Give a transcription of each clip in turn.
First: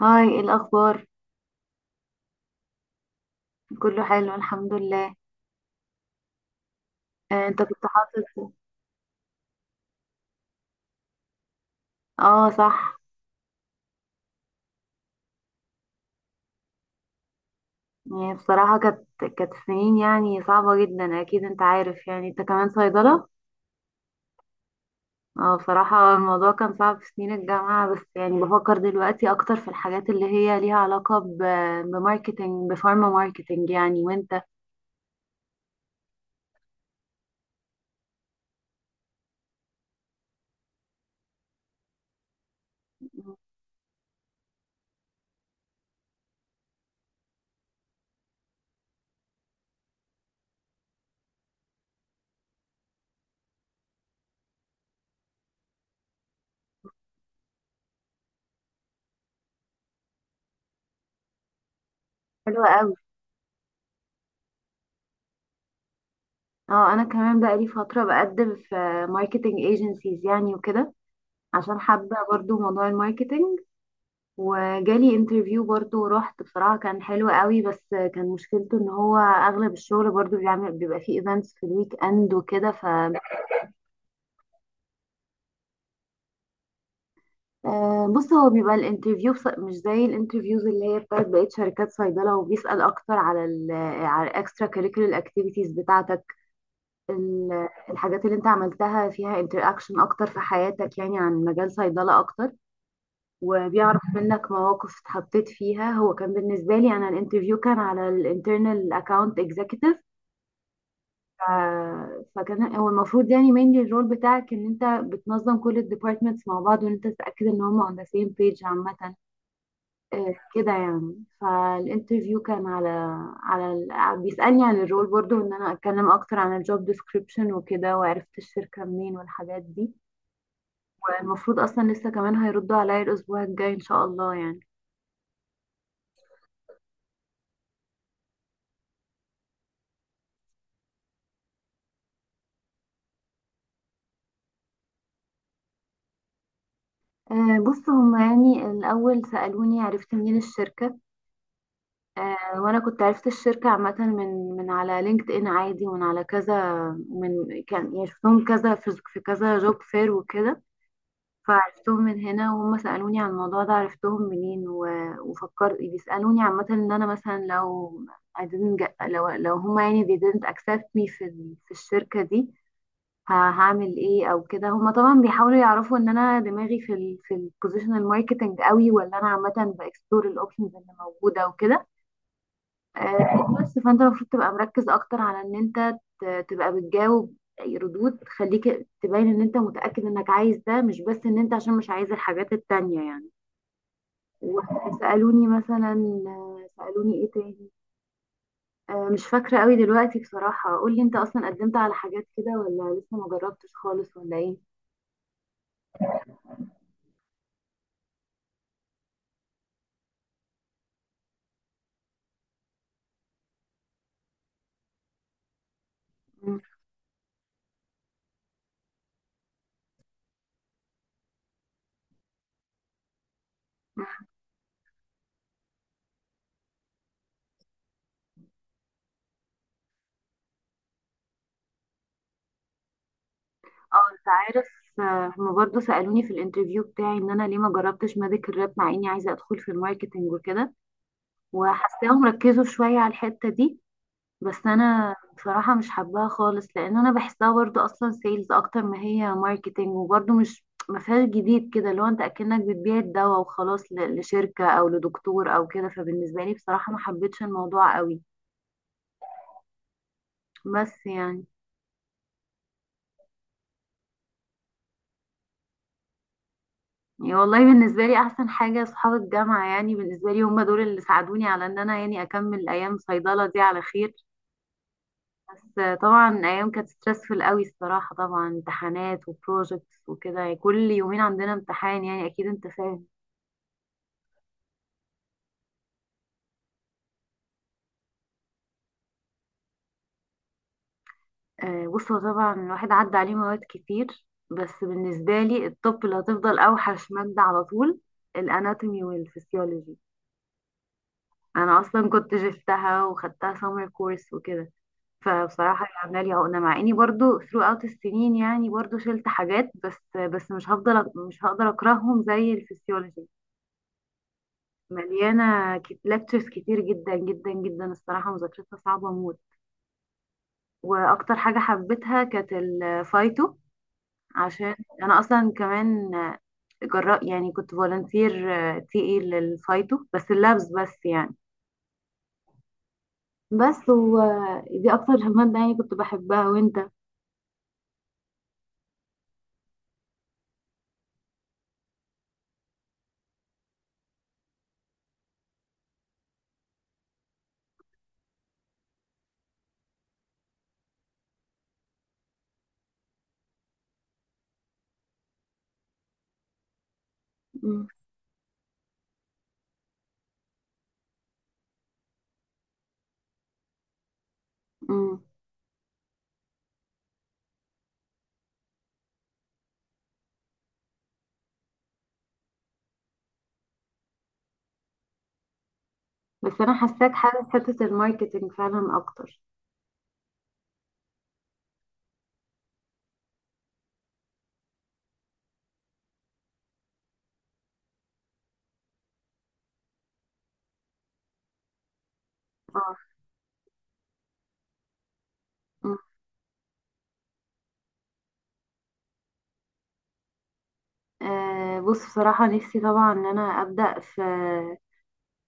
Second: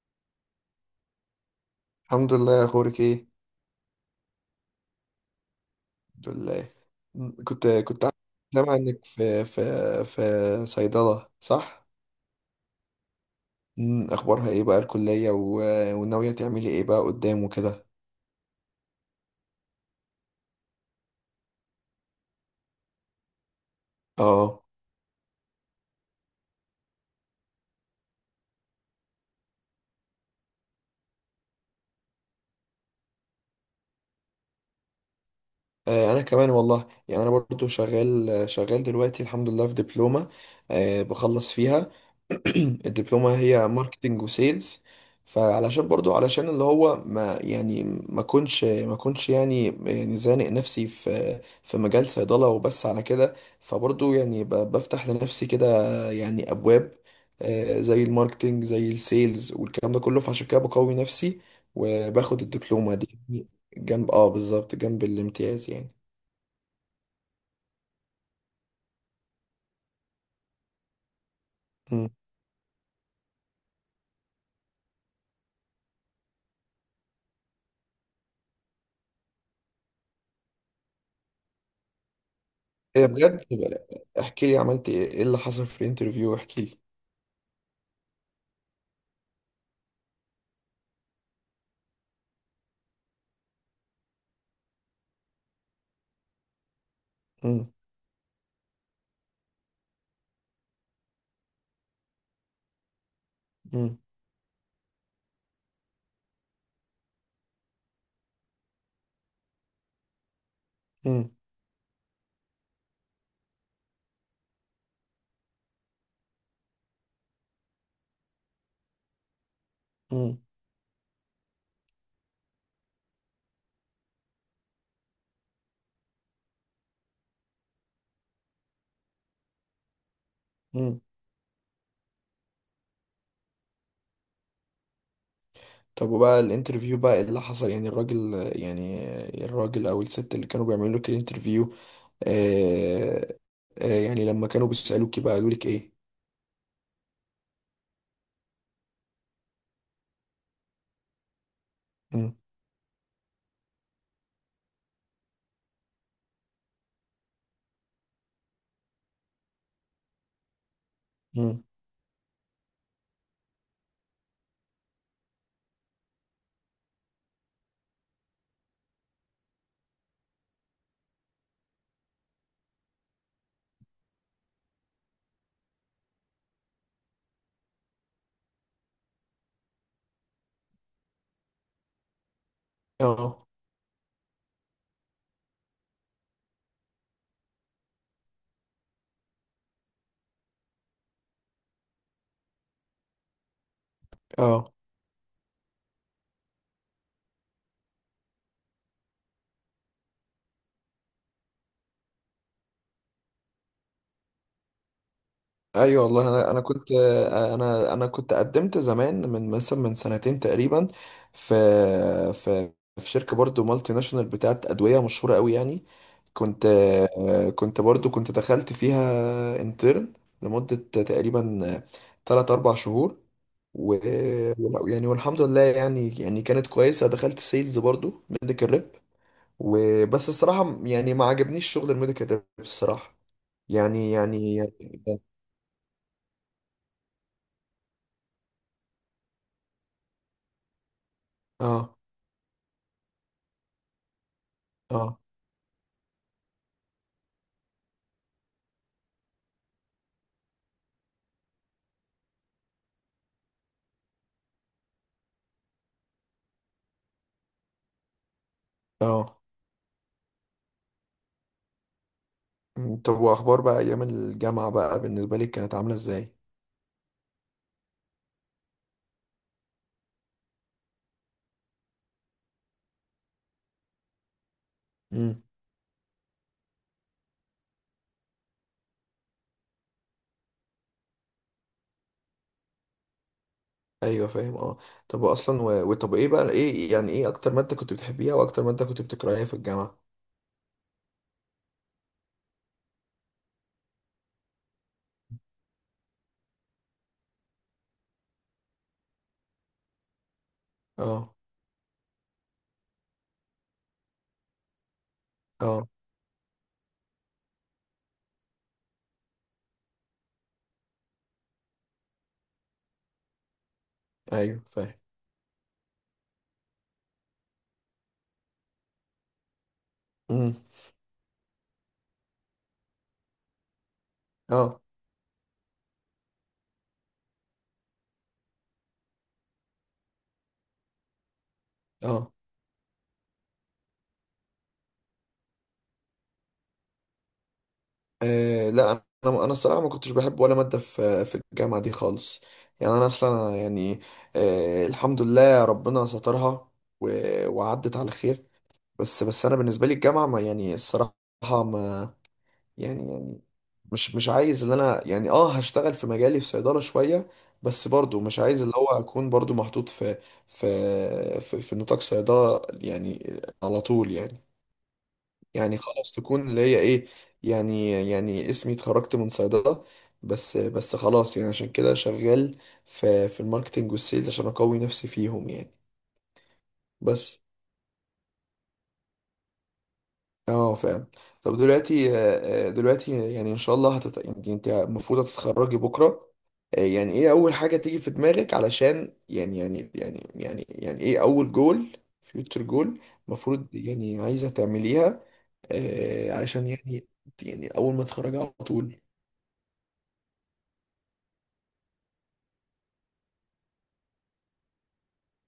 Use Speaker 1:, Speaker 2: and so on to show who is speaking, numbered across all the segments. Speaker 1: هاي، إيه الأخبار؟
Speaker 2: الحمد لله. اخبارك ايه؟
Speaker 1: كله حلو الحمد لله.
Speaker 2: الحمد لله. م-
Speaker 1: آه، انت
Speaker 2: كنت
Speaker 1: كنت
Speaker 2: كنت عارف-
Speaker 1: حاطط.
Speaker 2: سامع انك في صيدله، صح؟
Speaker 1: اه صح.
Speaker 2: اخبارها ايه بقى الكليه وناويه تعملي ايه بقى قدام وكده؟
Speaker 1: يعني بصراحة كانت سنين يعني صعبة جدا، اكيد انت عارف يعني، انت كمان صيدلة.
Speaker 2: اه.
Speaker 1: اه بصراحة الموضوع كان صعب في سنين الجامعة، بس يعني بفكر دلوقتي اكتر في الحاجات اللي هي ليها علاقة بماركتينج، بفارما ماركتينج يعني. وانت؟
Speaker 2: انا كمان والله يعني انا برضو شغال شغال دلوقتي الحمد لله في دبلومه. بخلص فيها. الدبلومة هي ماركتينج وسيلز. فعلشان برضو علشان اللي هو ما يعني ما كنش يعني زانق نفسي في مجال صيدلة وبس على كده. فبرضو يعني بفتح لنفسي كده يعني أبواب، زي الماركتينج زي السيلز والكلام ده كله. فعشان كده بقوي نفسي وباخد
Speaker 1: حلوة قوي.
Speaker 2: الدبلومة دي جنب، اه، بالظبط جنب الامتياز يعني.
Speaker 1: اه انا كمان بقالي فترة بقدم في ماركتينج ايجنسيز يعني وكده، عشان حابة
Speaker 2: مم.
Speaker 1: برضو موضوع الماركتينج. وجالي انترفيو برضو ورحت، بصراحة كان حلو قوي، بس كان مشكلته ان هو اغلب الشغل برضو بيعمل، بيبقى فيه ايفنتس في الويك اند وكده. ف
Speaker 2: ايه، بجد؟ احكي لي عملت ايه، إيه اللي حصل في الانترفيو؟ احكي لي.
Speaker 1: آه، بص هو بيبقى الانترفيو مش زي الانترفيوز اللي هي بتاعت بقية شركات صيدلة، وبيسأل اكتر على على الاكسترا كاريكولر اكتيفيتيز بتاعتك،
Speaker 2: مم.
Speaker 1: الحاجات اللي انت عملتها فيها انتر اكشن اكتر في حياتك يعني عن مجال صيدلة اكتر،
Speaker 2: مم.
Speaker 1: وبيعرف منك مواقف اتحطيت فيها. هو كان بالنسبة لي أنا الانترفيو كان على الانترنال اكاونت اكزيكتيف،
Speaker 2: مم.
Speaker 1: فكان هو المفروض يعني mainly الرول بتاعك ان انت بتنظم كل الديبارتمنتس مع بعض، وان انت تتأكد ان هم on the same page عامة. آه،
Speaker 2: مم.
Speaker 1: كده يعني. فالانترفيو كان على بيسألني عن الرول برضو ان انا اتكلم اكتر عن الجوب ديسكريبشن وكده، وعرفت الشركة منين والحاجات دي.
Speaker 2: مم.
Speaker 1: المفروض اصلا لسه كمان هيردوا عليا الاسبوع الجاي ان شاء الله يعني.
Speaker 2: طب وبقى الانترفيو بقى ايه اللي حصل، يعني الراجل، يعني الراجل او الست اللي كانوا بيعملوا لك الانترفيو؟ آه يعني لما كانوا بيسألوكي بقى قالوا لك ايه؟
Speaker 1: آه، بص هما يعني الأول سألوني عرفت منين الشركة.
Speaker 2: مم.
Speaker 1: آه، وأنا كنت عرفت الشركة عامة من على لينكد إن عادي، ومن على كذا، من كان يعني شفتهم كذا في في كذا جوب فير وكده.
Speaker 2: مم.
Speaker 1: فعرفتهم من هنا، وهم سألوني عن الموضوع ده عرفتهم منين، وفكرت بيسألوني عامة إن أنا مثلا لو I didn't get، لو هما يعني they didn't accept me في في الشركة دي، هعمل ايه او كده. هما طبعا بيحاولوا يعرفوا ان انا دماغي في في البوزيشنال ماركتنج قوي، ولا انا عامه باكسبلور الاوبشنز اللي موجوده وكده.
Speaker 2: اه،
Speaker 1: آه، بس فانت المفروض تبقى مركز اكتر على ان انت تبقى بتجاوب ردود تخليك تبين ان انت متاكد انك عايز ده، مش بس ان انت عشان مش عايز الحاجات التانية يعني.
Speaker 2: اه.
Speaker 1: وسالوني مثلا، آه، سالوني ايه تاني. آه، مش فاكره قوي دلوقتي بصراحه. قول لي انت اصلا قدمت على حاجات كده، ولا لسه ما جربتش خالص، ولا ايه؟
Speaker 2: ايوه والله انا كنت، انا كنت قدمت زمان من مثلا سنتين تقريبا في في في شركه برضو مالتي ناشونال بتاعت ادويه مشهوره قوي يعني. كنت كنت دخلت فيها انترن لمده تقريبا 3 4 شهور. و، يعني والحمد لله، يعني كانت كويسه. دخلت سيلز برضو ميديكال ريب. وبس الصراحه يعني ما عجبنيش شغل الميديكال ريب الصراحه.
Speaker 1: اه
Speaker 2: يعني
Speaker 1: انت
Speaker 2: يعني
Speaker 1: عارف.
Speaker 2: يعني-
Speaker 1: آه، هما برضه سألوني في الانترفيو بتاعي ان انا ليه ما جربتش ميديكال راب مع اني عايزة ادخل في الماركتينج وكده،
Speaker 2: اه،
Speaker 1: وحاساهم ركزوا شوية على الحتة دي. بس انا
Speaker 2: اه،
Speaker 1: بصراحة مش حباها خالص، لان انا بحسها برضه اصلا سيلز اكتر ما هي ماركتينج، وبرضه مش ما فيهاش جديد كده، اللي هو انت اكنك بتبيع الدواء وخلاص، لشركة او لدكتور او كده. فبالنسبة لي بصراحة ما حبيتش الموضوع قوي،
Speaker 2: اه.
Speaker 1: بس يعني.
Speaker 2: مم. طب واخبار بقى ايام الجامعه بقى بالنسبه لك كانت عامله ازاي؟
Speaker 1: يعني والله بالنسبة لي أحسن حاجة أصحاب الجامعة، يعني بالنسبة لي هم دول اللي ساعدوني على إن أنا يعني أكمل أيام صيدلة دي على خير.
Speaker 2: امم.
Speaker 1: بس طبعا أيام كانت ستريسفul قوي الصراحة، طبعا امتحانات وبروجكتس وكده، يعني كل يومين عندنا امتحان يعني، أكيد أنت فاهم.
Speaker 2: ايوه فاهم، اه. طب اصلا وطب ايه بقى، ايه يعني، ايه اكتر ماده كنت بتحبيها واكتر ماده كنت بتكرهيها في الجامعه؟
Speaker 1: آه، بص هو طبعا الواحد عدى عليه مواد كتير، بس بالنسبة لي الطب اللي هتفضل أوحش مادة على طول، الأناتومي والفسيولوجي.
Speaker 2: اه.
Speaker 1: أنا أصلا كنت جبتها وخدتها سمر كورس وكده، فبصراحة
Speaker 2: اه.
Speaker 1: هي عاملة لي عقدة. مع اني برضو throughout السنين يعني برضو شلت حاجات، بس مش هفضل، مش هقدر اكرههم زي الفسيولوجي.
Speaker 2: ايوه فاهم.
Speaker 1: مليانة لكتشرز كتير جدا جدا جدا الصراحة، مذاكرتها صعبة موت.
Speaker 2: امم.
Speaker 1: واكتر حاجة حبيتها كانت الفايتو، عشان
Speaker 2: اه.
Speaker 1: انا اصلا كمان جراء يعني كنت فولنتير تي اي للفايتو، بس اللابس بس يعني.
Speaker 2: اه.
Speaker 1: بس ودي اكتر مادة يعني كنت بحبها. وانت؟
Speaker 2: لا، انا الصراحه ما كنتش بحب ولا ماده في الجامعه دي خالص. يعني انا اصلا يعني آه الحمد لله ربنا سترها و وعدت على خير. بس بس انا بالنسبه لي الجامعه ما يعني الصراحه ما، يعني يعني، مش عايز ان انا يعني اه هشتغل في مجالي في صيدلة شوية.
Speaker 1: مم.
Speaker 2: بس برضو مش عايز اللي هو اكون برضو محطوط في نطاق صيدلة يعني على طول يعني.
Speaker 1: مم.
Speaker 2: يعني خلاص تكون اللي هي ايه، يعني، يعني اسمي اتخرجت من صيدلة. بس بس خلاص يعني عشان كده شغال في الماركتينج والسيلز عشان اقوي نفسي فيهم يعني.
Speaker 1: بس انا حاساك
Speaker 2: بس
Speaker 1: حاسس حته الماركتينج فعلا اكتر.
Speaker 2: اه، فعلا. طب دلوقتي، دلوقتي يعني ان شاء الله يعني انت المفروض هتتخرجي بكره، يعني ايه اول حاجه تيجي في دماغك علشان، يعني يعني يعني يعني يعني، ايه اول جول، فيوتشر
Speaker 1: اه.
Speaker 2: جول المفروض يعني عايزه تعمليها
Speaker 1: أمم.
Speaker 2: علشان يعني يعني اول ما تتخرجي على طول؟
Speaker 1: آه، بص بصراحه نفسي طبعا ان انا ابدا في،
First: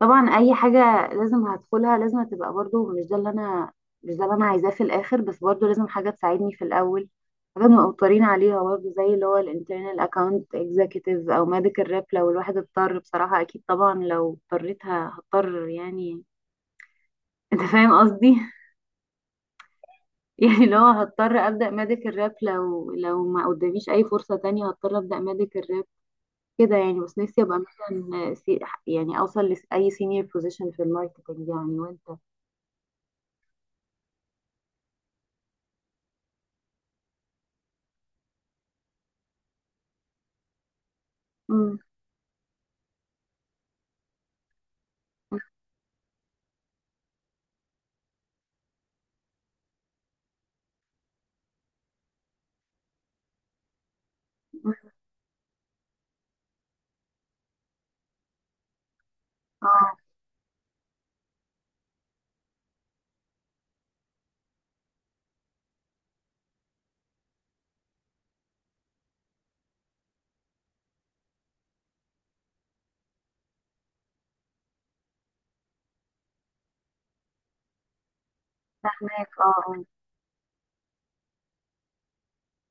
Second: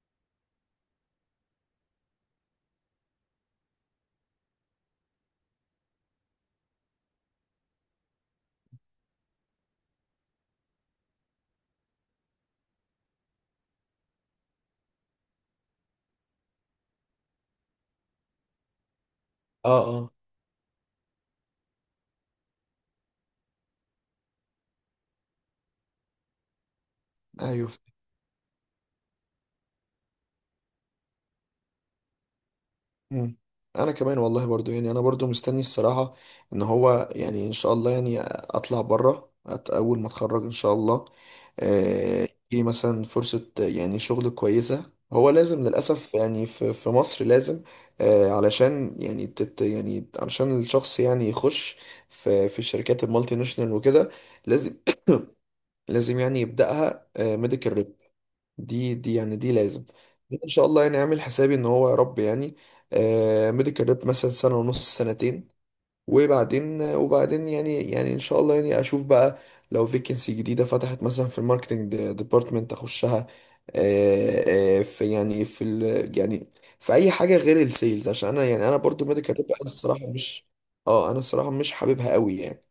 Speaker 1: طبعا اي حاجه لازم هدخلها لازم تبقى برضو مش ده اللي انا، مش ده اللي انا عايزاه في الاخر، بس برضو لازم حاجه تساعدني في الاول، حاجه مقطرين عليها برضو، زي اللي هو الانترنال اكاونت اكزيكتيف او ميديكال ريب لو الواحد اضطر. بصراحه اكيد طبعا لو اضطريت هضطر يعني، انت فاهم قصدي.
Speaker 2: اه، اه.
Speaker 1: يعني لو هضطر ابدا ميديكال راب، لو ما قداميش اي فرصه تانية هضطر ابدا ميديكال راب كده يعني. بس نفسي ابقى
Speaker 2: ايوه.
Speaker 1: مثلا سي... يعني اوصل لاي سينيور بوزيشن في الماركتنج يعني. وانت؟
Speaker 2: مم. انا كمان والله برضو يعني انا برضو مستني الصراحة ان هو يعني ان شاء الله يعني اطلع بره اول ما اتخرج ان شاء الله.
Speaker 1: مم.
Speaker 2: يجيلي مثلا فرصة، يعني شغل كويسة. هو لازم للأسف يعني في مصر لازم، علشان يعني يعني علشان الشخص يعني يخش في الشركات المالتي ناشونال وكده لازم.
Speaker 1: مم.
Speaker 2: لازم يعني يبدأها ميديكال. دي يعني دي لازم.
Speaker 1: اه
Speaker 2: ان شاء الله يعني اعمل حسابي ان هو يا رب يعني آه ميديكال ريب مثلا سنه ونص، سنتين. وبعدين يعني ان شاء الله يعني اشوف بقى لو فيكنسي جديده فتحت مثلا في الماركتنج ديبارتمنت اخشها. في يعني في ال يعني في اي حاجه غير السيلز عشان انا يعني انا برضو
Speaker 1: فاهمك
Speaker 2: ميديكال ريب، انا
Speaker 1: اه.
Speaker 2: الصراحه مش، اه انا الصراحه مش حاببها قوي يعني.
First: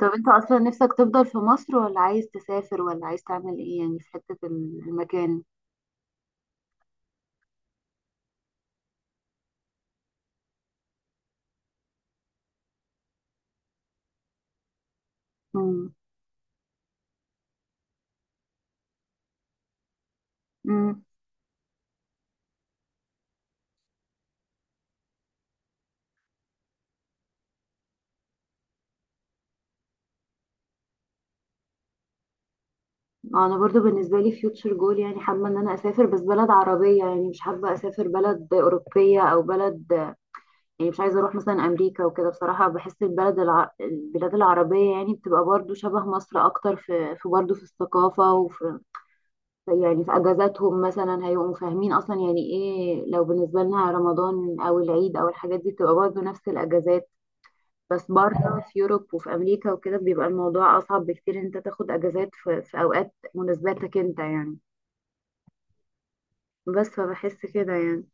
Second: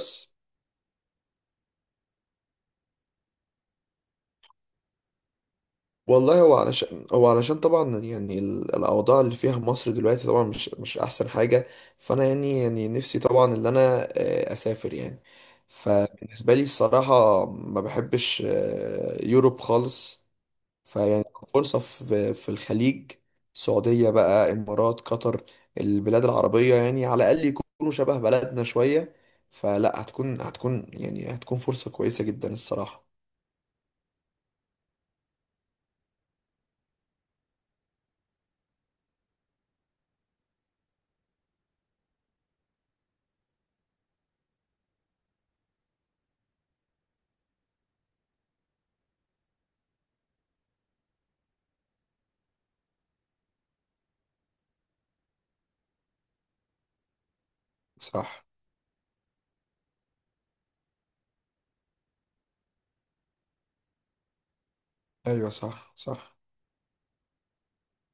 Speaker 1: طب انت اصلا نفسك تفضل في مصر، ولا عايز تسافر، ولا عايز تعمل ايه يعني في حته المكان؟
Speaker 2: والله هو علشان، هو علشان طبعا يعني الاوضاع اللي فيها مصر دلوقتي طبعا مش مش احسن حاجه. فانا يعني نفسي طبعا ان انا اسافر يعني.
Speaker 1: مم.
Speaker 2: فبالنسبه لي الصراحه ما بحبش يوروب خالص.
Speaker 1: مم.
Speaker 2: فيعني فرصه في الخليج، السعوديه بقى، امارات، قطر. البلاد العربيه يعني على الاقل يكونوا شبه بلدنا شويه. فلا هتكون هتكون فرصه كويسه جدا الصراحه.
Speaker 1: انا برضو بالنسبه لي فيوتشر جول يعني حابه ان انا اسافر، بس بلد عربيه يعني، مش حابه اسافر بلد اوروبيه او بلد، يعني مش عايزة اروح مثلا امريكا وكده. بصراحة بحس البلد الع... البلاد العربية يعني بتبقى برضو شبه مصر اكتر في في برضو في الثقافة وفي، يعني في اجازاتهم مثلا هيبقوا فاهمين اصلا يعني ايه، لو بالنسبة لنا رمضان او العيد او الحاجات دي بتبقى برضو نفس الاجازات. بس
Speaker 2: صح.
Speaker 1: بره في يوروب وفي امريكا وكده بيبقى الموضوع اصعب بكتير إن انت تاخد اجازات في، في اوقات مناسباتك انت يعني.
Speaker 2: ايوه صح، صح.
Speaker 1: بس فبحس كده يعني.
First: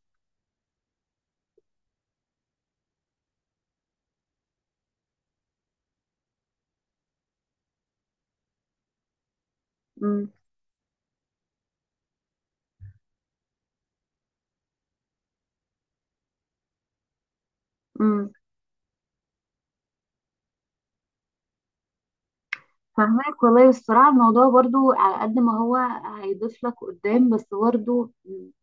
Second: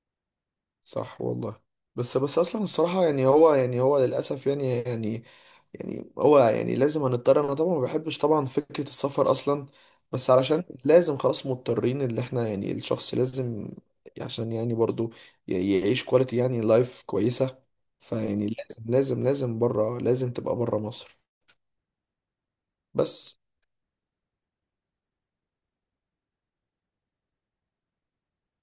Speaker 2: صح والله. بس بس اصلا الصراحه يعني هو يعني هو للاسف يعني يعني يعني هو يعني لازم هنضطر. انا طبعا ما بحبش طبعا فكره السفر اصلا، بس علشان لازم خلاص مضطرين اللي احنا يعني الشخص لازم عشان يعني برضو يعيش كواليتي يعني لايف كويسه. مم.
Speaker 1: امم.
Speaker 2: فيعني لازم بره لازم تبقى بره مصر. بس.
Speaker 1: فهمك والله. الصراحة الموضوع برضو على قد ما هو هيضيف لك قدام، بس برضو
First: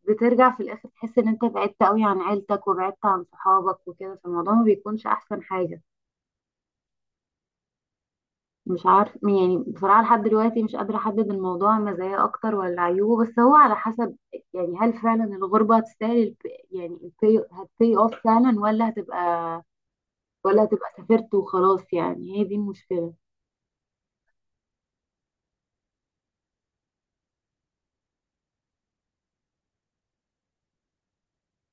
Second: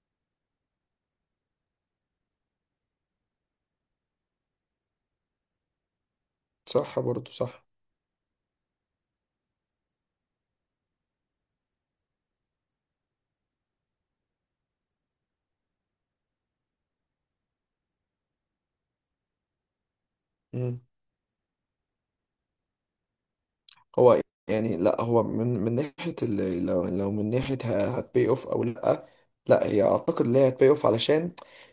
Speaker 1: بترجع في الآخر تحس إن أنت بعدت قوي عن عيلتك، وبعدت عن صحابك وكده، فالموضوع ما بيكونش أحسن حاجة.
Speaker 2: صح برضو، صح.
Speaker 1: مش عارف يعني بصراحة لحد دلوقتي مش قادرة أحدد الموضوع مزايا أكتر ولا عيوبه، بس هو على حسب، يعني هل فعلا الغربة هتستاهل يعني البي هتبي أوف فعلا، ولا هتبقى، ولا
Speaker 2: مم.
Speaker 1: هتبقى سافرت وخلاص؟ يعني هي دي المشكلة.
Speaker 2: هو يعني لا هو من ناحية لو من ناحية هتبي اوف او لا، لا هي اعتقد ان هي هتبي اوف علشان.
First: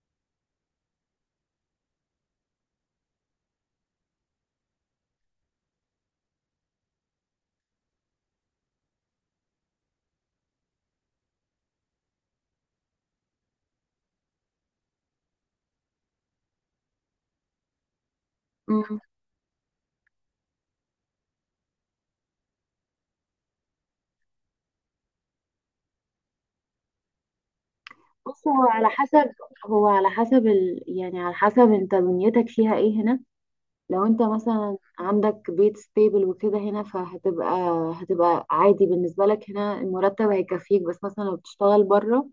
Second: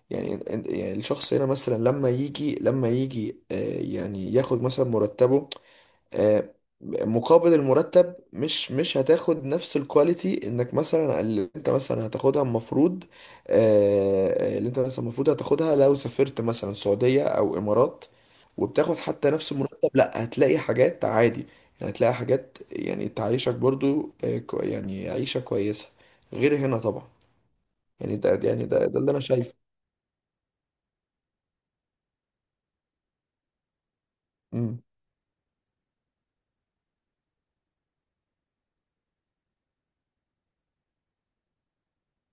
Speaker 2: يعني يعني الشخص هنا مثلا لما يجي، آه، يعني ياخد مثلا مرتبه، آه، مقابل المرتب مش هتاخد نفس الكواليتي انك مثلا اللي انت مثلا هتاخدها المفروض. اللي انت مثلا المفروض هتاخدها لو سافرت مثلا السعودية او امارات وبتاخد حتى نفس المرتب، لا هتلاقي حاجات عادي. يعني هتلاقي حاجات يعني تعيشك برضو، آه، يعني عيشة كويسة غير هنا طبعا. يعني ده
Speaker 1: بص
Speaker 2: يعني
Speaker 1: هو
Speaker 2: ده
Speaker 1: على
Speaker 2: ده اللي انا
Speaker 1: حسب،
Speaker 2: شايفه.
Speaker 1: هو على حسب ال... يعني على حسب انت دنيتك فيها ايه هنا. لو انت مثلا
Speaker 2: امم.
Speaker 1: عندك بيت ستيبل وكده هنا، فهتبقى، هتبقى عادي بالنسبة لك، هنا المرتب هيكفيك. بس مثلا لو بتشتغل بره،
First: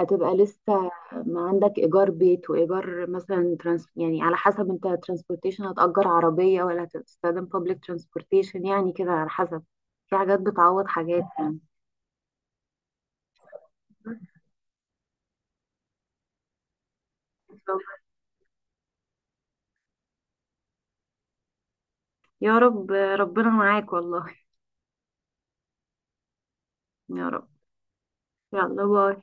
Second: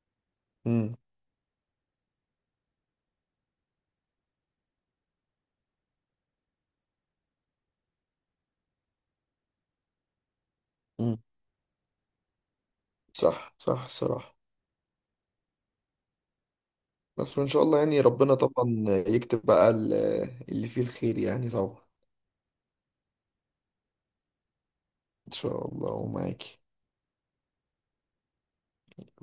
Speaker 1: هتبقى لسه
Speaker 2: امم.
Speaker 1: ما عندك ايجار بيت وايجار مثلا ترانس... يعني على حسب انت ترانسبورتيشن، هتأجر عربية ولا هتستخدم بابليك ترانسبورتيشن يعني، كده على حسب. في حاجات بتعوض
Speaker 2: امم.
Speaker 1: حاجات يعني.
Speaker 2: صح، صح الصراحة. بس وإن شاء الله يعني ربنا طبعا يكتب بقى اللي فيه الخير يعني طبعا.
Speaker 1: يا رب ربنا معاك والله.
Speaker 2: إن شاء الله ومعاكي.
Speaker 1: يا رب. يلا باي.